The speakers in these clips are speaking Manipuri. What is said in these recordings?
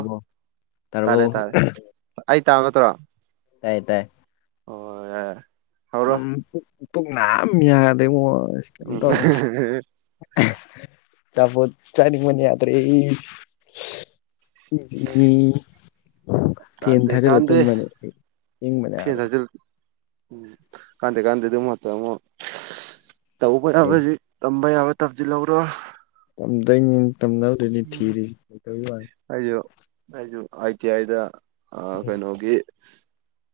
ꯕꯣ ꯇꯥꯔꯦ ꯇꯥꯔꯕꯣ ꯇꯥꯔꯦ ꯑꯩ ꯇꯥꯒꯗ꯭ꯔꯣ ꯇꯥꯏ ꯇꯥꯏ ꯑꯣ ꯍꯧꯔꯣ ꯎꯝ ꯇ ꯅ ꯃꯤ ꯌꯥꯗꯉ ꯏꯝ ꯎꯝ ꯇꯧ ꯆꯄꯣ ꯆꯅꯤ ꯃꯅꯤ ꯌꯥꯗ꯭ꯔꯦ [inaudible] ꯐꯦꯟ ꯀꯥꯟꯗꯦ ꯊꯥꯖꯤꯜꯂ ꯀꯥꯟꯗ ꯇꯨꯝꯕꯅꯦ ꯏꯪꯕꯅ ꯐꯦꯟꯗ ꯌꯥꯗ꯭ꯔꯦ ꯆ ꯎꯝ ꯀꯥꯟꯗꯦ ꯀꯥꯟꯗꯦꯗꯨ ꯃ ꯑꯃ ꯇꯧꯕꯕ ꯀꯩ ꯌꯥꯎꯕꯖꯤ ꯇꯝꯕ ꯌꯥꯎꯕ ꯇꯞꯖꯤꯜꯔꯣ ꯇꯝꯗꯣꯏꯅꯤ ꯇꯝꯅꯧꯔꯤꯅꯤ ꯊꯤꯔꯤ ꯀꯅꯤ ꯑꯩꯁꯨ ꯑꯩꯁꯨ ꯑꯥꯏ ꯇꯤ ꯑꯥꯏꯗ ꯎꯝ ꯀꯩꯅꯣꯒꯤ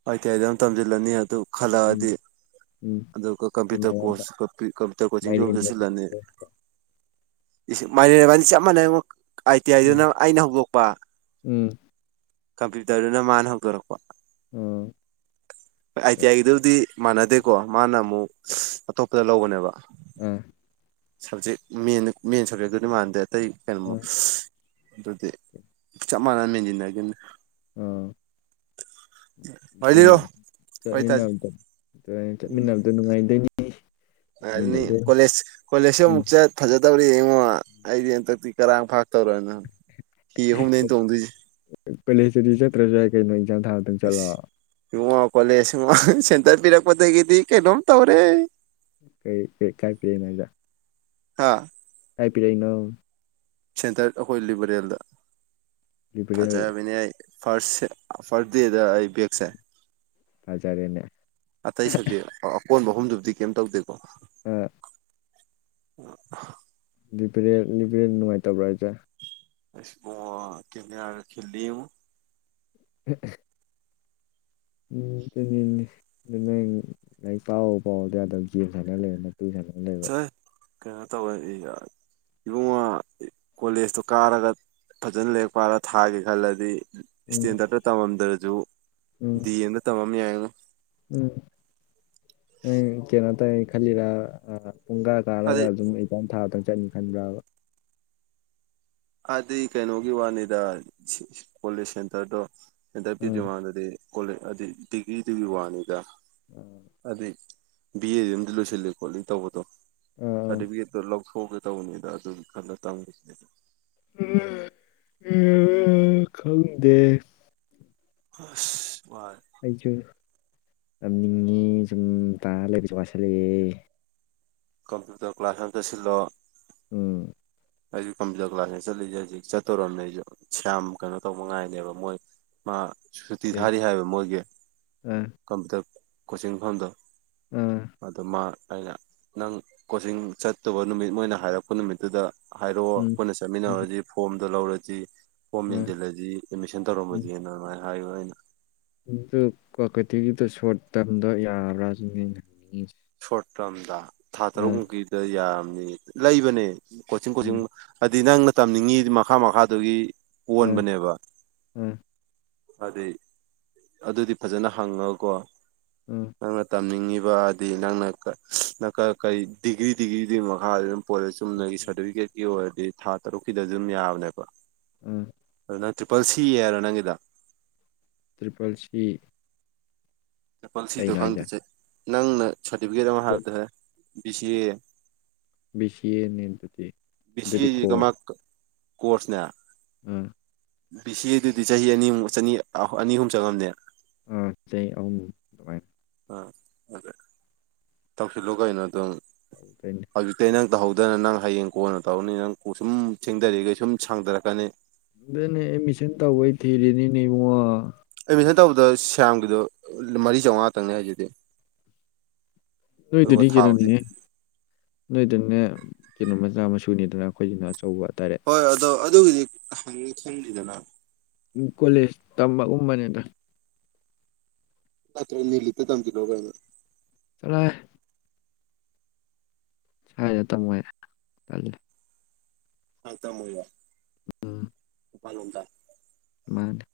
ꯍꯇ ꯑꯩꯗꯤ ꯑꯗꯨꯝ ꯇꯝꯁꯤꯜꯂꯅꯤ ꯑꯗꯨ ꯈꯜꯂꯛꯑꯗꯤ ꯎꯝ ꯑꯗꯨꯒ ꯀꯝꯄ꯭ꯌꯨꯇꯔ ꯎꯝ ꯀꯣꯁ ꯀꯝꯄ꯭ꯌꯨꯇꯔ ꯀꯣꯆꯤꯡꯁꯨꯝ ꯃꯥꯏꯔꯦꯟꯒ ꯆꯠꯁꯤꯜꯂꯅꯤ ꯊꯣꯡꯕꯗꯣ ꯃ ꯃꯅꯤ ꯆꯃꯅꯦ ꯑꯥꯏ ꯇꯤ ꯎꯝ ꯑꯥꯏꯗꯨꯅ ꯑꯩꯅ ꯍꯧꯗꯣꯛꯄ ꯎꯝ ꯀꯝꯄ꯭ꯌꯨꯇꯔꯗꯨꯅ ꯃꯥꯅ ꯍꯧꯗꯣꯔꯛꯄ ꯎꯝ ꯍꯣꯏ ꯑꯥꯏ ꯇꯤ ꯑꯥꯏꯒꯤꯗꯨꯕꯨꯗꯤ ꯃꯥꯟꯅꯗꯦꯀꯣ ꯃꯥꯅ ꯑꯃꯨꯛ ꯑꯇꯣꯞꯄꯗ ꯂꯧꯕꯅꯦꯕ ꯑꯥ ꯁꯕꯖꯦꯛꯦꯟ ꯃꯦꯟ ꯁꯕꯖꯦꯛꯇꯨꯗꯤ ꯃꯥꯟꯗꯦ ꯑꯇꯩ ꯀꯩꯅꯣꯃ ꯑꯥ ꯑꯗꯨꯗꯤ ꯆꯞ ꯃꯥꯟꯅꯅ ꯃꯦꯟꯁꯤꯟꯅꯒꯦꯅꯤ ꯎꯝ ꯋꯥꯔꯤ ꯑꯗꯨꯅꯤ ꯂꯤꯔꯣ ꯋꯥꯔꯤ ꯇꯥꯁꯤ ꯆꯠꯃꯤꯟꯅꯕꯗꯣ ꯑꯗꯨ ꯆꯠꯃꯤꯟꯅꯕꯗꯣ ꯅꯨꯡꯉꯥꯏꯗꯣꯏꯅꯤ ꯑꯅꯤ ꯆꯠꯃꯤꯟꯅꯕꯗꯣ ꯀꯣꯂꯁ ꯀꯣꯂꯦꯁ ꯎꯝ ꯃꯛ ꯐꯖ ꯇꯕ ꯑꯣ ꯑꯩꯗꯤ ꯍꯟꯇꯛꯇꯤ ꯀꯔꯥꯡ ꯐꯥꯛ ꯇꯧꯔꯅ ꯍꯤ ꯑꯍꯨꯝꯗꯩꯅ ꯇꯣꯡꯗꯣꯏꯁꯦ ꯀꯣꯂꯦꯖꯇꯗꯤ ꯆꯠꯇ꯭ꯔꯁꯨ ꯌꯥꯏ ꯀꯩꯅꯣ ꯑꯦꯛꯖꯥꯝ ꯊꯥꯔꯛꯇꯪ ꯆꯠꯂꯣꯑꯣ ꯀꯣꯂꯦꯖꯨꯝ ꯁꯦꯟꯇꯔ ꯄꯤꯔꯛꯄꯗꯒꯤꯗꯤ ꯀꯩꯅꯣꯝ ꯇꯧꯔꯦ ꯀꯩ ꯀ ꯀꯥꯏ ꯄꯤ ꯃꯖꯥ ꯍꯥꯥ ꯍꯥꯏ ꯄꯔꯏꯅꯣ ꯁꯦꯟꯇꯔ ꯑꯩꯈꯣꯏ ꯂꯤꯕꯔꯦꯜꯗ ꯂꯤꯕꯔꯦꯜ ꯐꯖꯕꯅꯦ ꯑꯩ ꯐꯥꯔꯁꯦ ꯐꯥꯔꯁ ꯗꯦꯗ ꯑꯩ ꯕꯦꯛꯁꯦ ꯍꯖꯔꯅꯦ ꯑꯇꯩ ꯁꯖꯦꯛ ꯑꯀꯣꯟꯕ ꯑꯍꯨꯝꯗꯨꯕꯨꯗꯤ ꯀꯩꯝ ꯇꯧꯗꯦꯀꯣ ꯑ ꯎꯝ ꯂꯤꯄꯔꯦ ꯂꯤꯄꯔꯦꯟ ꯅꯨꯡꯉꯥꯏꯇꯕ꯭ꯔꯥ ꯍꯥꯏꯁꯦ ꯑꯕꯨ ꯀꯦꯝ ꯌꯥꯔ ꯈꯈꯤꯜꯜꯂꯤꯨ ꯎꯝ ꯎꯝꯃꯤ ꯑꯗꯨ ꯂꯥꯏꯔꯤꯛ ꯄꯥꯎ ꯄꯥꯎꯗ ꯑꯗꯨꯝ ꯌꯦꯦꯝ ꯁꯥꯟꯅ ꯂꯩ ꯇꯨ ꯁꯥꯟꯗꯅ ꯂꯩꯕ ꯆꯠ ꯀꯩꯅꯣ ꯇꯧꯋ ꯌꯥ ꯏꯕꯨꯡꯉꯣ ꯀꯣꯂꯦꯖꯇꯣ ꯀꯥꯔꯒ ꯐꯖꯅ ꯂꯔꯞꯄꯔ ꯊꯥꯒꯦ ꯈꯜꯂꯗꯤ ꯎꯝ ꯏꯁꯇꯦꯟꯗꯔꯗꯠꯇ ꯇꯝꯃꯝꯗ꯭ꯔꯁꯨ ꯎꯝ ꯗꯤ ꯑꯦꯝꯗ ꯇꯝꯃꯝ ꯌꯥꯏꯣ ꯎꯝ ꯈꯜꯂꯤꯔꯥ ꯄꯨꯡ ꯀꯥ ꯀꯥꯔꯒ ꯍꯥꯏꯗꯤ ꯑꯗꯨꯝ ꯑꯩꯖꯝ ꯊꯥꯗꯪ ꯆꯟ ꯈꯟꯕ꯭ꯔꯕ ꯑꯗꯨꯗꯤ ꯀꯩꯅꯣꯒꯤ ꯋꯥꯅꯤꯗ ꯀꯣꯂꯦꯖ ꯁꯦꯟꯇꯔꯗꯣ ꯑꯦꯟꯇ ꯑꯥ ꯄꯤꯗ꯭ꯔꯤꯉꯥꯟꯗꯗꯤ ꯀꯣꯂꯦ ꯍꯥꯏꯗꯤ ꯗꯤꯒ꯭ꯔꯤꯗꯨꯒꯤ ꯋꯥꯅꯤꯒ ꯍꯥꯏꯗꯤ ꯕꯤ ꯑꯦꯗꯨ ꯑꯃꯗꯤꯝ ꯂꯣꯏꯁꯤꯜꯂꯤ ꯈꯣꯠꯂꯤ ꯇꯧꯕꯗꯣ ꯑꯥ ꯑꯥ ꯁꯥꯔꯇꯤꯐꯤꯀꯦꯠꯇꯣ ꯊꯣꯛꯒꯦ ꯇꯧꯕꯅꯤꯗ ꯑꯗꯨꯒꯤ ꯈꯟꯗ ꯇꯝꯈꯤꯁꯤꯅꯦꯗ ꯎ ꯈꯪꯗꯦ ꯃꯥ ꯑꯩꯁꯨ ꯇꯝꯅꯤꯡꯉ ꯁꯨꯝ ꯇꯥꯔ ꯂꯩꯕꯁꯨ ꯋꯥꯁꯜꯂꯛꯑꯦ ꯀꯝꯄꯤꯨꯇꯔ ꯀ ꯀ꯭ꯂꯥꯁ ꯑꯃꯗ ꯁꯤꯂꯣ ꯎꯝ ꯑꯩꯁ ꯀꯝꯄ꯭ꯌꯨꯇꯔ ꯀ꯭ꯂꯥꯁꯅꯦ ꯆꯠꯂꯤꯁꯦ ꯍꯧꯖꯤꯛ ꯆꯠꯇꯣꯔꯣꯝꯅꯦ ꯑꯩꯁꯨ ꯁꯌꯥꯝ ꯀꯩꯅꯣ ꯇꯧꯕ ꯉꯥꯏꯅꯦꯕ ꯃꯣꯏ ꯃꯥ ꯁꯨꯇꯤ ꯀꯩ ꯊꯥꯔꯤ ꯍꯥꯏꯕ ꯃꯣꯏꯒꯤ ꯑꯥ ꯀꯝꯄꯌꯨꯇꯔ ꯀꯣꯆꯤꯡ ꯃꯐꯝꯗꯣ ꯑꯥ ꯃꯃ ꯑꯩꯅ ꯅꯪ ꯀꯣꯆꯤꯡ ꯆꯠꯇꯕ ꯅꯨꯃꯤꯠ ꯃꯣꯏꯅ ꯍꯥꯏꯔꯛꯄ ꯅꯨꯃꯤꯠꯇꯨꯗ ꯍꯥꯏꯔꯛꯑꯣ ꯎꯝ ꯄꯨꯣꯏꯟꯅ ꯎꯝ ꯆꯠꯃꯤꯟꯅꯔꯁꯤ ꯐꯣꯝꯗꯣ ꯂꯧꯔꯁꯤ ꯣꯔ ꯑꯥ ꯃꯦꯟꯖꯦꯜꯂꯗꯤ ꯑꯦꯗꯃꯤꯁꯟ ꯎꯝ ꯇꯧꯔꯝꯃꯗꯤꯅ ꯑꯗꯨꯃꯥꯏꯅ ꯍꯥꯏꯌꯣ ꯑꯩꯅ ꯑꯗꯨ ꯀ꯭ꯋꯥꯀꯥꯇꯤꯒꯤꯗ ꯁꯣꯔꯠ ꯇꯥꯔꯝꯗꯣ ꯌꯥꯕ꯭ꯔꯥꯁꯨꯅꯦ ꯍꯪꯅꯤꯡꯉꯁꯤꯦ ꯁꯣꯔꯠ ꯇꯥꯔꯝꯗ ꯊꯥ ꯇꯔꯨꯛ ꯃꯨꯛꯀꯤꯗ ꯌꯥꯔꯝꯅꯤ ꯂꯩꯕꯅꯦ ꯀꯣꯆꯤꯡ ꯀꯣꯆꯤꯡ ꯎꯝ ꯍꯥꯏꯗꯤ ꯅꯪꯅ ꯇꯝꯅꯤꯡꯉꯤ ꯃꯈꯥ ꯃꯈꯥꯗꯨꯒꯤ ꯑꯥ ꯑꯣꯟꯕꯅꯦꯕ ꯑꯥ ꯑꯗꯨꯗꯤ ꯑꯗꯨꯗꯤ ꯐꯖꯅ ꯍꯪꯉꯒꯀꯣ ꯑꯥ ꯅꯪꯅ ꯇꯝꯅꯤꯡꯉꯤꯕ ꯍꯥꯏꯗꯤ ꯅꯪ ꯀꯔꯤ ꯗꯤꯒ꯭ꯔꯤ ꯗꯤꯒ꯭ꯔꯤꯗꯨꯒꯤ ꯃꯈꯥ ꯄꯣ ꯆꯨꯝꯅꯒꯤ ꯁꯥꯔꯇꯤꯐꯤꯀꯦꯠꯀꯤ ꯑꯣꯏꯔꯗꯤ ꯊꯥ ꯇꯔꯨꯛꯀꯤꯗ ꯑꯗꯨꯝ ꯌꯥꯕꯅꯦꯕ ꯎꯝ ꯑꯗꯨ ꯅꯪ ꯇ꯭ꯔꯤꯄꯜ ꯁꯤꯌꯦꯔꯣ ꯅꯪꯒꯤꯗ ꯇ꯭ꯔꯤꯄꯜꯁꯤ ꯆꯄꯜꯁꯤꯗꯣ ꯈꯪꯗꯁꯦ ꯅꯪꯅ ꯁꯥꯔꯇꯤꯐꯤꯀꯦꯠ ꯑꯃ ꯀꯣꯠ ꯍꯥꯞꯗꯔꯦ ꯕꯤ ꯁꯤ ꯑꯦ ꯁꯤꯤꯅꯤ ꯑꯗꯨꯗꯤ ꯕꯤ ꯁꯤ ꯑꯗꯨꯗꯤ ꯑꯦꯁꯤ ꯀꯣꯔꯔ ꯀꯃꯥꯏ ꯀꯣꯔꯁꯅꯦ ꯎꯝ ꯕꯤ ꯁꯤ ꯑꯦꯗꯨꯗꯤ ꯆꯍꯤ ꯑꯅꯤꯃ ꯆꯅꯤ ꯑꯅꯤ ꯑꯍꯨꯝ ꯆꯪꯉꯝꯅꯦ ꯑꯥ ꯑ ꯅꯨꯡꯉꯥꯏ ꯑꯥ ꯑꯗꯨ ꯇꯧꯁꯤꯜꯂꯨ ꯀꯩꯅꯣ ꯑꯗꯨꯝ ꯇꯧꯗꯣꯏꯅꯦ ꯍꯧꯖꯤꯛꯇꯤ ꯅꯪ ꯇꯧꯍꯧꯗꯅ ꯅꯪ ꯍꯌꯦꯡ ꯀꯣꯟꯅ ꯇꯧꯔꯅꯤ ꯅꯪ ꯀ ꯁꯨꯝ ꯊꯦꯡꯗꯔꯤꯈꯩ ꯁꯨꯝ ꯁꯥꯡꯗꯔꯛꯀꯅꯤ ꯑꯗꯨꯗꯅꯦ ꯑꯦꯠꯃꯤꯁꯟ ꯇꯧꯕꯩ ꯊꯤꯔꯤꯦꯅꯤꯅꯦ ꯏꯕꯨꯡꯉꯣ ꯇꯧꯕ ꯁꯒꯤꯗ ꯃꯔꯤ ꯆꯃꯉ ꯉꯥꯛꯇꯅꯤ ꯍꯥꯏꯖꯗꯦ ꯅꯣꯏꯗꯨꯗꯤ ꯀꯩꯅꯣꯅꯤꯍꯦ ꯅꯣꯏꯗꯨꯪꯅꯦ ꯀꯩꯅꯣ ꯃꯆꯥ ꯃꯁꯨꯅꯤꯗꯅ ꯑꯩꯈꯣꯏꯁꯤ ꯑꯆꯧꯕ ꯇꯔꯦꯠ ꯑꯗꯨ ꯍꯧꯗꯤ ꯍꯪꯉꯤ ꯈꯗꯗꯅ ꯀꯣꯂꯦꯖ ꯇꯝꯕꯒꯨꯝꯕꯅꯤꯗ ꯂꯅꯤ ꯂꯤꯇ ꯊꯝ ꯊ ꯂꯣꯒꯅ ꯇꯔꯦ ꯍꯥꯏ ꯇꯥꯏ ꯆ ꯑ ꯇꯃꯂ ꯐꯜꯗ ꯟ [unintelligible] [inaudible]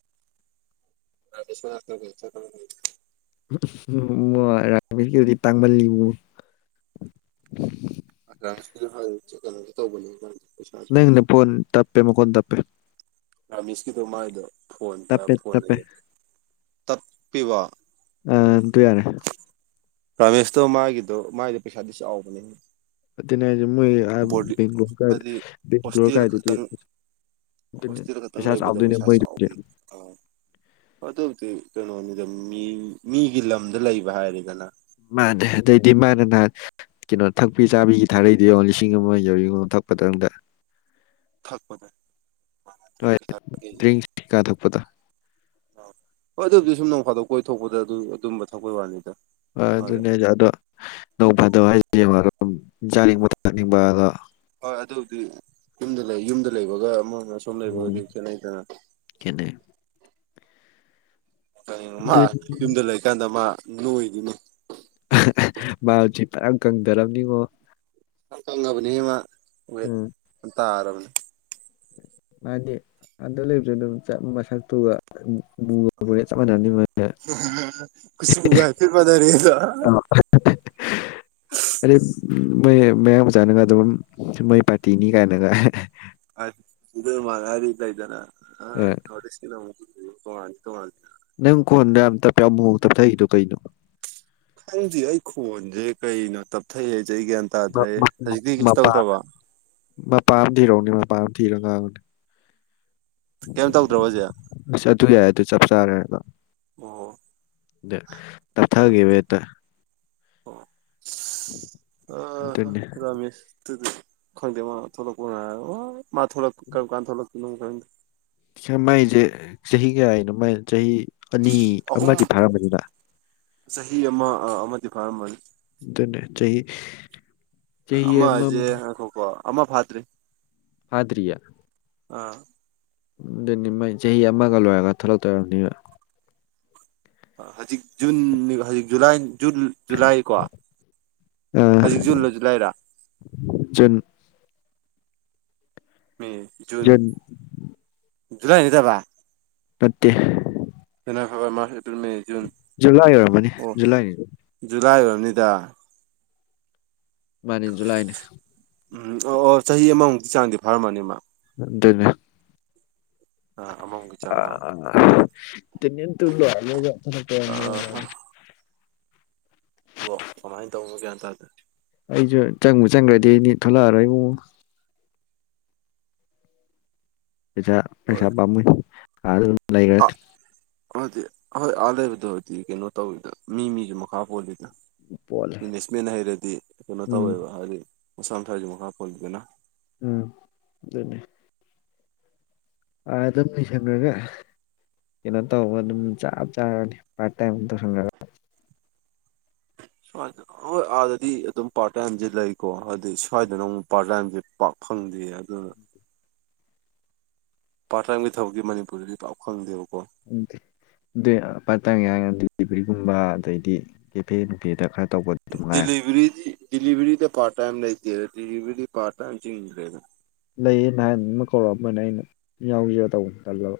ꯔꯁ ꯆ ꯎ ꯔꯥꯕꯤꯀꯤꯗꯤ ꯇꯥꯡꯃꯜꯜꯂꯤꯕꯨ ꯥꯁ ꯍꯀ ꯇꯧ ꯅ ꯐꯣꯟ ꯇꯄꯦ ꯃ ꯀꯣꯟ ꯇꯄ ꯔꯥꯃꯤꯁꯀꯤꯗꯣ ꯃꯥꯏꯗꯣ ꯐꯣꯟ ꯇꯞꯄꯦ ꯐꯣꯟ ꯇꯞꯄꯦ ꯇꯠꯄꯤꯕ ꯑ ꯑꯗꯨ ꯌꯥꯔꯦ ꯔꯥꯃꯦꯁꯇꯣ ꯃꯥꯒꯤꯗꯣ ꯃꯥꯒꯤꯗꯣ ꯄꯩꯁꯥꯗꯤ ꯆꯥꯎꯕꯅꯤ ꯑꯗꯨꯅꯦ ꯍꯥꯏꯁꯦ ꯃꯣꯏ ꯕꯦꯡꯒ꯭ꯂ ꯍꯥꯏꯗꯤ ꯕꯦꯡꯒꯂꯣꯔ ꯀꯥꯏꯗꯒꯤ ꯍꯣꯁꯇꯤꯜ ꯈꯛꯇꯪ ꯂꯩꯕꯗ ꯄꯩꯁꯥ ꯆꯥꯎꯒ ꯑ ꯑꯗꯨ ꯀꯩꯅꯣꯅꯤꯗ ꯃꯤ ꯃꯤꯒꯤ ꯂꯝꯗ ꯂꯩꯕ ꯍꯥꯏꯔꯦꯗꯅ ꯃꯥꯅꯦꯦ ꯑꯗꯩꯗꯤ ꯃꯥꯅ ꯅꯍꯥꯟ ꯀꯩꯅꯣ ꯊꯛꯄꯤ ꯆꯥꯕꯤꯒꯤ ꯊꯥꯔꯩꯗꯤ ꯌꯦꯡꯉ ꯂꯤꯁꯤꯡ ꯑꯃ ꯌꯎꯔꯤꯒ ꯂꯥꯛꯄꯗꯪꯗ ꯊꯛꯄꯗ ꯍꯣꯏꯔꯤ ꯀꯥꯊꯣꯛꯄꯊ ꯍꯣꯏ ꯑꯗꯨꯕꯨꯗꯤ ꯁꯨꯝ ꯅꯣꯡ ꯐꯥꯗꯣꯛ ꯀꯣꯏ ꯊꯣꯛꯣꯛꯄꯗ ꯑꯗꯨ ꯑꯗꯨꯝꯕ ꯊꯛꯄꯩ ꯋꯥꯅꯤꯗ ꯍꯣꯏ ꯑꯗ ꯑꯗꯨꯅꯦꯖ ꯑꯗꯣ ꯅꯣꯡ ꯐꯥꯗ ꯍꯥꯏꯁꯦ ꯃꯔꯣ ꯌꯥꯥꯅꯤꯡꯕ ꯊꯥꯛꯅꯤꯡꯕꯒ ꯍꯣꯏ ꯑꯗꯨꯕꯨꯗꯤ ꯌꯨꯝꯗ ꯂꯩ ꯌꯨꯝꯗ ꯂꯩꯕꯒ ꯑꯃ ꯁꯣꯝ ꯂꯩ ꯎꯝ ꯂꯩꯕ ꯆꯅ ꯀꯅ ꯈꯦꯠꯅꯩ ꯀꯣ ꯃꯥ ꯌꯨꯝꯗ ꯂꯩꯀꯥꯟꯗ ꯃꯥ ꯅꯣꯏꯈꯤꯅꯤ ꯍꯧꯖꯤ ꯄꯨꯔꯥ ꯀꯪꯗꯔꯕꯅꯤꯉꯣ ꯐꯪꯉꯕꯅꯤ ꯍ ꯃꯥ ꯎꯝ ꯍ ꯇꯥꯔꯕꯅꯦ [unintelligible] [inaudible] ꯃꯥꯗꯤ ꯑꯗꯨ ꯂꯩꯕꯁꯨ ꯑꯗꯨꯝ ꯃꯁꯛꯇꯨꯒ ꯆꯞꯥꯟꯅ ꯒ ꯐ ꯄꯔꯦ [inaudible] ꯑ [unintelligible] [unintelligible] [inaudible] ꯑꯗꯩ ꯃ ꯃꯌꯥꯝ ꯃ ꯆꯥꯅꯒ ꯑꯗꯨꯝ ꯃꯣꯏ ꯄꯥꯔꯇꯤꯅꯤ ꯀꯥꯏꯅꯒ ꯃꯥꯔꯤꯗ ꯏꯗꯅ ꯑꯁ ꯅꯪ ꯀꯣꯟꯗ ꯑꯇꯞꯄ ꯌꯥ ꯃꯑꯣꯡ ꯇꯞꯊꯏꯗꯣ ꯀꯩꯅꯣ ꯈꯪꯗꯤ ꯑꯩ ꯈꯣꯟꯁꯦ ꯀꯩꯩꯅꯣ ꯇꯞꯊꯩ ꯑꯩ ꯒ꯭ꯌꯥꯟ ꯇꯥꯗ꯭ꯔꯦ ꯍꯧꯖꯤꯛꯇꯤ ꯀꯩꯁꯨ ꯃꯄꯥ ꯇꯧꯗ꯭ꯔꯕ ꯃꯄꯥ ꯔꯣꯅ ꯃꯄꯥꯝ ꯊꯤꯔꯒꯅꯤ ꯀꯝ ꯇꯧꯗ꯭ꯔꯣꯕꯖꯤꯦ ꯌꯥꯏ ꯑꯗꯨ ꯆꯞ ꯆꯥꯔꯦꯗꯣ ꯑ ꯑ ꯇꯞꯊꯈꯤꯕ ꯍꯦꯛꯇ ꯑ ꯑꯗꯨꯅꯦ ꯔꯃꯦꯁ ꯈꯪꯗꯦ ꯃꯥ ꯊꯣꯛꯂꯛ ꯃꯥ ꯊꯣꯛꯂꯛ ꯀꯔ ꯀꯥꯟ ꯊꯂꯛ ꯀ ꯈꯪꯗꯦ ꯃꯥꯏꯁꯦ ꯆꯍꯤ ꯀꯌꯥꯒꯤꯅꯣ ꯃꯥꯏ ꯆꯍꯤ ꯑꯅꯤ ꯑꯍꯨꯝ ꯑꯃꯗꯤ ꯐꯥꯔꯝꯕꯅꯤꯅ ꯆꯍꯤ ꯑꯃ ꯑꯃꯗꯤ ꯐꯥꯔꯝꯃꯅꯤ ꯗꯅꯦ ꯆ ꯑꯃꯁꯦ ꯈꯣꯀꯣ ꯑꯃ ꯐꯥꯠꯇ꯭ꯔꯤ ꯑꯗ꯭ꯔꯌꯥ ꯑꯥ ꯑꯗꯨꯅꯤ ꯃ ꯆꯍꯤ ꯑꯃꯒ ꯂꯣꯏꯔꯒ ꯊꯂꯛꯇꯣꯏꯝꯅꯤꯕ ꯍꯧꯖꯤꯛ ꯖꯨꯟ ꯅꯤ ꯍꯧꯖꯤꯛ ꯖꯨꯂꯥꯏ ꯖꯨꯟ ꯖꯨꯂꯥꯏ ꯀꯣ ꯑ ꯍꯧꯖꯤꯛ ꯖꯨꯟꯂ ꯖꯨꯂꯥꯏ ꯔ ꯖꯨꯟ ꯃꯦ ꯖꯨꯟ ꯖꯨꯂꯥꯏ ꯅꯠꯇꯕꯥ ꯅꯠꯇ‌ꯦ ꯍ‌ꯣꯏ ꯍ‌ꯣꯏ ꯃꯥ ꯖꯨꯂꯥꯏ ꯑꯣꯏꯔꯝꯃꯅꯤ ꯖꯨꯂꯥꯏꯅꯤ ꯖꯨꯂꯥꯏ ꯑ‌ꯣꯏꯔꯝꯅꯤꯗ ꯃꯥꯅꯤ ꯖꯨꯂꯥꯏꯅꯦ ꯎꯝ ꯑꯣ ꯑꯣ ꯆꯍꯤ ꯑꯃꯃꯨꯛꯀꯤ ꯆꯥꯡꯗꯤ ꯐꯥꯔꯝꯃꯅꯤ ꯃꯥ ꯑꯗꯨꯅꯦ ꯑꯥ ꯑꯃꯃꯨꯛꯀꯤ ꯑ ꯆꯥꯡ ꯃꯥ [unintelligible] [inaudible] [inaudible] ꯋ‌ꯣ ꯀꯃꯥꯏꯅ ꯇꯧꯕꯅꯣ ꯒ꯭ꯌꯥꯟ ꯇꯥꯗ‌ꯦ ꯑꯩꯁꯨ ꯆꯪꯕꯨ ꯆꯪꯈ꯭ꯔꯗꯤ ꯅꯤ ꯊꯣꯛꯂꯛꯑꯔꯣꯏ ꯏꯕꯨꯨꯡꯉ‌ꯣ ꯄꯩꯁꯥ ꯍꯣꯏ ꯄꯩꯁꯥ ꯄꯥꯝꯃꯨꯏ ꯑꯥꯗ ꯑꯗꯨꯝ ꯂꯩꯈ꯭ꯔꯅ ꯑꯗꯨꯗꯤ ꯍꯣꯏ ꯑꯥ ꯂꯩꯕꯗꯨꯗꯤ ꯀꯩꯅꯣ ꯇꯧꯋꯤꯗ ꯃꯤ ꯃꯤꯒꯤ ꯃꯈꯥ ꯄꯣꯜꯂꯤꯗ ꯄꯣꯠꯂꯦ ꯏꯪꯂꯤꯁꯃꯦꯟ ꯍꯩꯔꯗꯤ ꯀꯩꯅꯣ ꯎꯝ ꯇꯧꯋꯦꯕ ꯍꯥꯏꯗꯤ ꯃꯁꯥ ꯃꯁꯥꯁꯨ ꯃꯈꯥ ꯄꯣꯜꯂꯤꯗꯅ ꯎꯝ ꯑꯗꯨꯅ‌ꯦ ꯑ ꯑꯗꯨꯝ ꯐꯤꯁꯟꯈꯔꯒ ꯀꯩꯅꯣ ꯇꯧꯕ ꯑꯗꯨꯝ ꯆꯞ ꯆꯥꯔꯅꯤ ꯄꯥꯔꯠꯇꯥꯏꯝ ꯒꯨꯝ ꯇꯧꯁꯤꯟꯈꯔꯒ ꯁꯋꯥꯏꯗ ꯍꯣꯏ ꯑꯥꯗꯗꯤ ꯑꯗꯨꯝ ꯄꯥꯔꯠ ꯇꯥꯏꯝꯁꯦ ꯂꯩꯀꯣ ꯍꯥꯏꯗꯤ ꯁ꯭ꯋꯥꯏꯗꯅ ꯑꯃꯨꯛ ꯄꯥꯔꯠ ꯇꯥꯏꯝꯁꯦ ꯄꯥꯛ ꯐ ꯐꯪꯗ‌ꯦ ꯑꯗꯨꯅ ꯄꯥꯔꯠ ꯇꯥꯏꯝꯒꯤ ꯊꯕꯛꯁꯤ ꯃꯅꯤꯄꯨꯔꯗꯗꯤ ꯄꯥꯛ ꯐꯪꯗꯦꯕꯀꯣ ꯎꯝ ꯗ‌ꯦ ꯄꯥꯔꯠ ꯇꯥꯏꯝ ꯍꯥꯏꯔꯗꯤ ꯗꯤꯂꯤꯚꯔꯤꯒꯨꯝꯕ ꯑꯗꯩꯗꯤ ꯀꯦꯐꯦ ꯕꯨꯒ‌ꯦꯗ ꯈꯔ ꯇꯧꯕꯗ ꯑꯗꯨꯝ ꯃꯉꯥꯏꯔꯦ ꯗꯤꯂꯤꯚꯔꯤꯗꯤ ꯗꯤꯂꯤꯚꯔꯤꯗ ꯄꯥꯔꯠ ꯇꯥꯏꯝ ꯂꯩꯇ‌ꯦ ꯗꯤꯂꯤꯚꯔꯤ ꯗꯤ ꯄꯥꯔꯠ ꯇꯥꯏꯝ ꯆꯤꯡꯗꯔ‌ꯦꯗ ꯂꯩꯌꯦ ꯅꯍꯥꯟ ꯑꯃ ꯀꯧꯔꯛꯑꯝꯕꯅ ꯑꯩꯅ ꯌꯥꯎꯖꯤꯔ ꯇꯧꯕꯅ‌ꯦ ꯇꯜꯂꯕ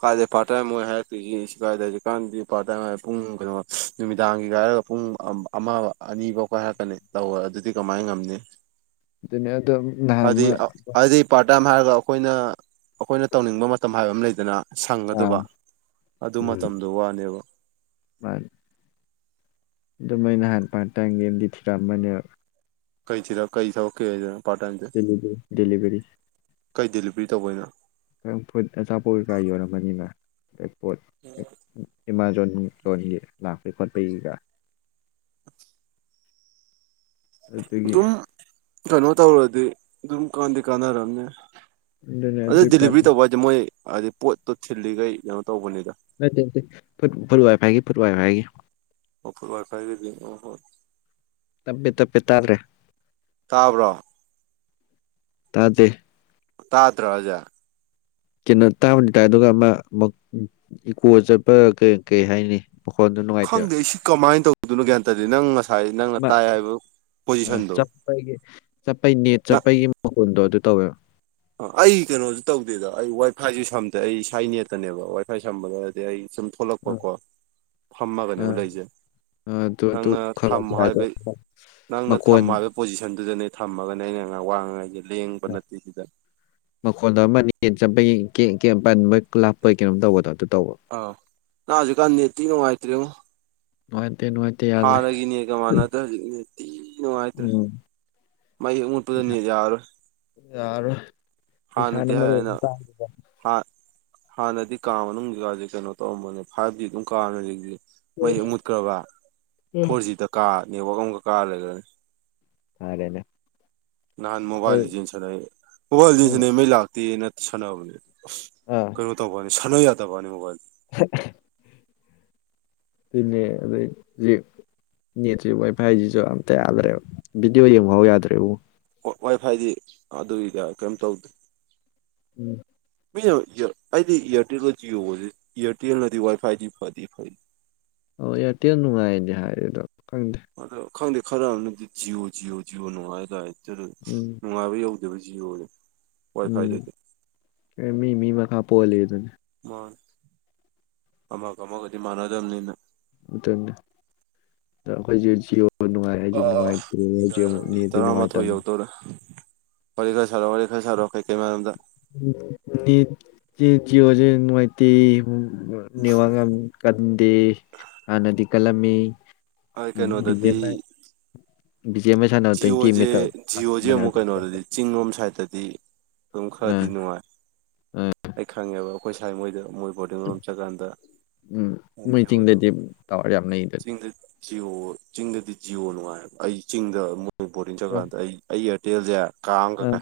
ꯀꯥꯏꯗꯩ ꯄꯥꯔꯠ ꯇꯥꯏꯝ ꯃ‌ꯣꯏ ꯍꯥꯏꯔꯛꯇꯣꯏ ꯁ‌ꯦ ꯁꯋꯥꯏꯗ ꯍꯧꯖꯤꯛꯀꯥꯟꯗꯤ ꯄꯥꯔꯠ ꯇꯥꯏꯝ ꯄꯨꯡ ꯀꯩꯅꯣ ꯅꯨꯃꯤꯗꯥꯡꯒꯤꯒ ꯍꯥꯏꯔꯒ ꯄꯨꯡ ꯄꯨꯨꯡ ꯑꯃ ꯑꯅꯤꯐꯧ ꯀ ꯍꯥꯏꯔꯛꯀꯅꯤ ꯇꯧꯋ‌ꯣ ꯑꯗꯨꯗꯤ ꯀꯃꯥꯏꯅ ꯉꯝꯅꯤ ꯑꯗꯨꯅꯦ ꯑꯗꯣ ꯅꯍꯥꯟ ꯍꯥꯏꯗꯤ ꯑꯃ ꯍꯥꯏꯗꯤ ꯄꯥꯔꯠ ꯇꯥꯏꯝ ꯍꯥꯏꯔꯒ ꯑꯩꯈꯣꯏꯅ ꯑꯩꯈꯣꯏꯅ ꯇꯧꯅꯤꯡꯕ ꯃꯇꯝ ꯍꯥꯏꯕ ꯑꯃ ꯂꯩꯗꯅ ꯑꯥ ꯁꯪꯒꯗꯨꯕ ꯑꯗꯨ ꯃꯇꯝꯗꯨ ꯋꯥꯅꯦꯕ ꯃꯥꯅ‌ꯦ ꯑꯗꯨꯃꯥꯏꯅ ꯅꯍꯥꯟ ꯄꯥꯔꯠ ꯇꯥꯏꯝꯒꯤ ꯑꯃꯗꯤ ꯊꯤꯔꯛꯑꯝꯕꯅꯦꯕ ꯀꯩ ꯊꯤꯔꯛ ꯀꯩ ꯊꯕꯛꯀꯤꯅ‌ꯣ ꯍꯥꯏꯁ‌ꯦ ꯗꯤꯂꯤꯕꯔꯤ ꯗꯦꯂꯤꯕꯔꯤ ꯀꯩ ꯗꯦꯂꯤꯚꯔꯤ ꯇꯧꯕꯩꯅꯣ ꯀꯔꯝ ꯐꯨꯠ ꯑꯆꯥꯄꯣꯠ ꯀꯩ ꯀꯥ ꯌꯣꯜꯂꯝꯃꯅꯤꯅ ꯑꯣ [unintelligible] ꯎꯝ ꯂ‌ꯣꯟꯒꯤ ꯂꯥꯛꯄꯩ ꯈꯣꯠꯄꯩꯒꯤꯒ ꯑꯗꯨꯗꯨꯒꯤ ꯑꯗꯨꯝ ꯀꯩꯅꯣ ꯇꯧꯔꯗꯤ ꯑꯗꯨꯝ ꯀꯥꯟꯗꯤ ꯀꯥꯟꯅꯔꯝꯅꯦ ꯑꯗꯨꯅ ꯑꯗꯨ ꯑꯗꯨꯏ ꯄꯥꯔꯠ ꯗꯤꯂꯤꯚꯔꯤ ꯇꯧꯕ ꯍꯥꯏꯗꯤ ꯃꯣꯏ ꯑꯗꯨꯗꯤ ꯄꯣꯠꯇꯣ ꯊꯤꯜꯂꯤꯈꯩ ꯀꯩꯅꯣ ꯇꯧꯕꯅꯦ ꯅꯠꯇ‌ꯦ ꯅꯠꯇ‌ꯦ ꯐꯨꯠ ꯐꯨꯠ ꯋꯥꯏꯐꯥꯏꯒꯤ ꯐꯨꯠ ꯋꯥꯏꯐꯥꯏꯒꯤ ꯑꯣ ꯐꯨꯠ ꯋꯥꯏꯐꯥꯏꯒꯤꯗꯤ ꯑꯣ ꯍꯣꯏ ꯇꯞꯄꯦ ꯇꯞꯄꯦ ꯇꯥꯗꯔ‌ꯦ ꯇꯥꯕꯔ‌ꯣ ꯇꯥꯗ‌ꯦ ꯇꯥꯗꯔ‌ꯣ ꯑꯖ‌ꯦ ꯀꯩꯅꯣ ꯇꯥꯕꯗꯤ ꯇꯥꯏ ꯑꯗꯨꯒ ꯑꯃ ꯑꯃꯨꯛ ꯏꯀꯣ ꯆꯠꯄ ꯀꯩ ꯀꯩ ꯍꯥꯏꯅꯤ ꯃꯈꯣꯟꯗꯣ ꯅꯨꯡꯉꯥꯏꯇꯦꯕ ꯈꯪꯗꯦ ꯁꯤ ꯀꯃꯥꯏꯅ ꯇꯧꯗꯣꯏꯅꯣ ꯒ꯭ꯌꯥꯟꯇꯗꯤ ꯅꯪ ꯉꯁꯥꯏ ꯅꯪꯅ ꯇꯥꯏ ꯍꯥꯏꯕ ꯄꯣꯖꯤꯁꯟꯗꯣ ꯆꯠꯄꯒꯤ ꯆꯠꯄꯩ ꯅꯦꯠ ꯆꯠꯄꯒꯤ ꯃꯈꯨꯣꯟꯗꯣ ꯑꯗꯨ ꯇꯧꯋꯦꯕ ꯑ ꯑꯩ ꯀꯩꯅꯣꯁꯨ ꯇꯧꯗꯦꯗ ꯑꯩ ꯋꯥꯏ ꯐꯥꯏꯁꯨ ꯁꯝꯗꯦ ꯑꯩ ꯏꯁꯥ ꯅꯦꯠꯇꯅꯦꯕ ꯋꯥꯏ ꯐꯥꯏ ꯁꯝꯕꯗꯗꯤ ꯑꯩ ꯁꯨꯝ ꯑ, ꯊꯣꯛꯂꯛꯄꯀꯣ ꯐꯥꯝꯃ ꯑ, ꯀꯩꯅꯣ ꯂꯩꯖꯩ ꯑ, ꯑꯗꯨ ꯑꯗꯨ ꯅꯪꯅ ꯈꯔ ꯊꯝꯃ ꯑꯗꯨ ꯍꯥꯏꯕ ꯅꯪꯅ ꯃꯈꯣꯟ ꯊꯝꯃꯣ ꯍꯥꯏꯕ ꯄꯣꯖꯤꯁꯟꯗꯨꯗꯅꯦ ꯊꯝꯃꯒꯅꯦ ꯑꯩꯅ ꯉꯥꯡ ꯋꯥꯡꯉꯉꯥꯏꯁꯦ ꯂꯦꯡꯕ ꯅꯠꯇꯦ ꯁꯤꯗ ꯃꯈꯣꯟꯗ ꯑꯃ ꯆꯠꯄꯒꯤꯟꯕ ꯂꯞꯄꯒꯤ ꯀꯩꯅꯣꯝ ꯇꯧꯕꯗꯣ ꯑꯗꯨ ꯇꯧꯕ ꯑꯥꯎ ꯅ ꯍꯧꯖꯤꯛꯀꯥꯟ ꯅꯠꯇꯅꯅꯨꯡꯉꯥꯏꯇ꯭ꯦꯃꯣ ꯅꯨꯡꯉꯥꯏꯇꯦ ꯅꯨꯡꯉꯥꯏꯇꯦ ꯌꯥꯗ꯭ꯔꯦ ꯃꯇ꯭ꯔꯦ ꯎꯝ ꯃꯥꯏ ꯎꯠꯄꯗꯅꯤ ꯌꯥꯔ ꯌꯥꯔꯣꯏ ꯏꯁꯩꯥꯅ ꯃꯔꯨ ꯑꯩꯅ ꯇꯥ ꯍꯥꯟ ꯍꯥꯟꯅꯗꯤ ꯀꯥ ꯃꯅꯨꯡꯒꯤꯀꯥꯁꯦ ꯀꯩꯅꯣ ꯇꯧꯔꯝꯕꯅꯦ ꯐꯥꯏꯚ ꯖꯤ ꯑꯗꯨꯝ ꯀꯥꯅꯁꯦ ꯃꯌꯦꯛ ꯃꯨꯠꯈ꯭ꯔꯕ ꯎꯝ ꯐꯣꯔ ꯖꯤꯗ ꯀꯥ ꯅꯦꯠꯋꯥꯛ ꯑꯃꯈꯛ ꯀꯥ ꯂꯩꯈ꯭ꯔꯅꯤ ꯑꯗꯦꯅꯦ ꯅꯍꯥꯟ ꯃꯣꯕꯥꯏꯜꯁꯤ ꯁꯥꯟꯅꯩ ꯃꯣꯕꯥꯏꯜꯗꯤ ꯎꯝ ꯁꯥꯟꯅꯩ ꯃꯩ ꯂꯥꯛꯇꯦꯅ ꯁꯥꯟꯅꯕꯅꯦ ꯑ ꯑꯥ ꯀꯩꯅꯣ ꯇꯧꯕꯅꯤ ꯁꯥꯟꯅ ꯌꯥꯗꯕꯅꯤ ꯃꯣꯕꯥꯏꯜ [inaudible] [unintelligible] ꯅꯦꯠꯁꯤ ꯋꯥꯏꯐꯥꯏꯁꯤꯁꯨ ꯑꯝꯇ ꯌꯥꯗꯂꯦꯕ ꯚꯤꯗꯤꯑꯣ ꯌꯦꯡꯍꯥꯎ ꯌꯥꯗ꯭ꯔꯦꯕꯨ ꯋꯥꯏ ꯐꯥꯏꯗꯤ ꯑꯗꯨꯒꯤꯗ ꯀꯔꯤꯝ ꯇꯧꯗꯦ ꯎꯝ ꯃꯤꯅ ꯑꯩꯗꯤ ꯏꯌꯥꯔꯇꯦꯜꯒ ꯖꯤꯑꯣꯁ ꯏꯌꯥꯔꯇꯦꯜꯅꯗꯤ ꯋꯥꯏ ꯐꯥꯏꯗꯤ ꯐꯗꯤ ꯐꯩ ꯑꯣ ꯏꯌꯥꯔꯇꯦꯜ ꯅꯨꯡꯉꯥꯏꯅꯦ ꯍꯥꯏꯔꯦ ꯑꯗꯣ ꯈꯪꯗꯦ ꯑꯗꯨꯈꯥꯡ ꯗꯦꯈꯥꯔꯅꯗꯤ ꯖꯤꯌꯣ ꯖꯤꯌꯣ ꯖꯤꯑꯣ ꯅꯣꯡꯉꯍ ꯍꯥꯏ ꯂ ꯏꯇꯔ ꯎꯝ ꯅꯅꯨꯡꯉꯕ ꯌꯥꯎ ꯑꯗꯨꯖꯤ ꯑꯣꯏꯣꯔꯦ ꯎꯝ ꯑꯦ ꯃꯤ ꯃꯤ ꯃꯈꯥ ꯄꯣꯍꯜꯂꯤꯗꯅꯦ ꯑꯃ ꯀꯃ ꯀꯗꯤ ꯃꯥꯅꯗꯝꯅꯤꯅ ꯇꯈꯩꯖꯤꯑꯣ ꯍ ꯅꯨꯡꯉꯥꯏ ꯍꯥꯏꯁꯨ ꯑꯥ ꯅꯨꯡꯉꯥꯏꯇ ꯍꯧ ꯅꯨꯡꯉꯥꯏ ꯇꯝ ꯋꯥꯔꯤꯔ ꯈꯔ ꯁꯔꯣ ꯋꯥꯔꯤ ꯈꯔ ꯁꯔꯣ ꯀꯩ ꯀꯩꯝ ꯑꯣꯖꯤ ꯃꯩꯇ ꯅꯤꯋꯥꯡꯉꯝ ꯀꯟꯗꯦ ꯍꯥꯟꯅꯗꯤ ꯀꯜꯂꯝꯃꯤ ꯑ ꯕꯤ ꯖꯤ ꯀꯥꯏꯩꯅꯣꯋꯥꯗꯗꯤ ꯑꯦꯝ ꯑꯥꯏ ꯁꯥꯟꯅꯕ ꯇ꯭ꯋꯦꯟꯇꯤ ꯑꯦꯝ ꯖꯤꯌꯑꯣꯁꯦ ꯑꯦꯁ ꯖꯤꯌꯑꯣꯁꯦ ꯁꯥꯟꯅꯔꯝꯕꯅꯦ ꯑꯃꯨꯛ ꯍꯧꯖꯤꯛ ꯀꯩꯅꯣꯗꯗꯤ ꯆꯤꯡꯂꯣꯝ ꯁꯥꯏꯠꯇꯗꯤ ꯑꯗꯨ ꯑꯥ ꯈꯔꯗꯤ ꯅꯨꯡꯉꯥꯏ ꯑꯩ ꯈꯪꯉꯦꯕ ꯑꯩꯈꯣꯏ ꯁꯥꯏ ꯃꯣꯏꯗ ꯃꯣꯏ ꯕꯣꯔꯗꯤꯡ ꯑꯃꯝ ꯎꯝ ꯆꯠꯀꯥꯟꯗꯟ ꯃꯣꯏ ꯖꯤ ꯑꯣꯗꯣ ꯆꯤꯡꯗꯗꯤ ꯇꯥꯋꯔ ꯌꯥꯝ ꯂꯩꯗꯨꯅꯤ ꯆꯤꯡꯗ ꯖꯤꯌꯑꯣ ꯆꯤꯡꯗꯗꯤ ꯖꯤꯌꯣ ꯅꯨꯡꯉꯥꯏꯕ ꯑꯩ ꯆꯤꯡꯗ ꯃꯣꯏ ꯣꯔꯠ ꯏꯡ ꯆꯠꯀꯥꯟꯗ ꯑꯩ ꯏꯌꯥꯔꯇꯦꯜꯁꯦ ꯀꯥ ꯑꯃ ꯀꯀꯥ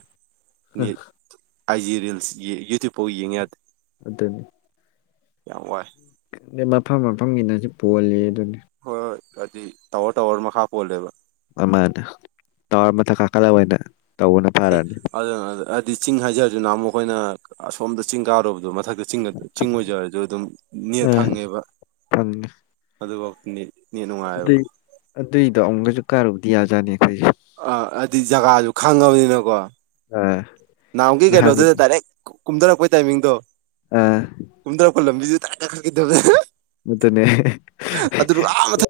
ꯑꯩꯖꯤ ꯔꯤꯜꯁ ꯌꯨꯇ꯭ꯌꯨꯕ ꯐꯥꯎ ꯌꯦꯡꯉꯦ ꯑꯗꯨꯅꯤ ꯌꯥꯝ ꯋꯥꯏ ꯑ ꯃꯐꯝ ꯃꯐꯝꯒꯤꯅꯁꯨ ꯄꯣꯜꯂꯤ ꯑꯗꯨꯅ ꯀꯗꯤ ꯇꯥꯋꯥꯔ ꯇꯧꯋꯥꯔ ꯃꯈꯥ ꯄꯣꯜꯂꯦꯕ ꯑꯃꯅꯦ ꯇꯋꯥꯔ ꯃꯊꯛ ꯀꯥꯀꯠꯂ ꯑꯣꯏꯅ ꯇꯧꯕꯅ ꯐꯔꯛꯅꯤ ꯗꯤ ꯆꯤꯡ ꯍꯥꯏꯖꯔꯁꯨꯅ ꯑꯃꯨꯛ ꯑꯩꯈꯣꯏꯅ ꯑꯁꯣꯝꯗ ꯆꯤꯡ ꯀꯥꯔꯨꯕꯗꯣ ꯃꯊꯛ ꯑꯗꯨ ꯆꯤꯡ ꯑꯣꯏꯖꯔꯁꯨ ꯑꯗꯨꯝ ꯅꯦ ꯑꯥ ꯐꯪꯉꯦꯕ ꯐꯪꯉꯦ ꯑꯗꯨ ꯑꯗꯨꯏ ꯑꯗꯨꯏꯗꯣ ꯑꯃꯨꯛꯒꯁꯨ ꯀꯥꯔꯨꯕꯗꯤ ꯌꯥꯖꯥꯅꯤ ꯑꯩꯈꯣꯏꯁꯦ ꯑ ꯑꯗꯨꯗꯤ ꯖꯒꯥꯁꯨ ꯈꯪꯉꯕꯅꯤꯅꯀꯣ ꯑꯥ ꯅꯅꯥꯍꯎꯒꯤ ꯀꯂꯣ ꯅꯍꯥꯟꯒꯤ ꯑꯗꯨꯗ ꯗꯥꯏꯔꯦꯛ ꯀꯨꯝꯊꯔꯛꯄꯒꯤ ꯇꯥꯏꯃꯤꯡꯗꯣ ꯑꯥ ꯀ ꯇꯧ ꯀꯂꯝꯃꯤꯖ ꯇ ꯈꯪꯈꯤꯗꯕꯦ ꯃꯗꯨꯅꯦ ꯑꯥ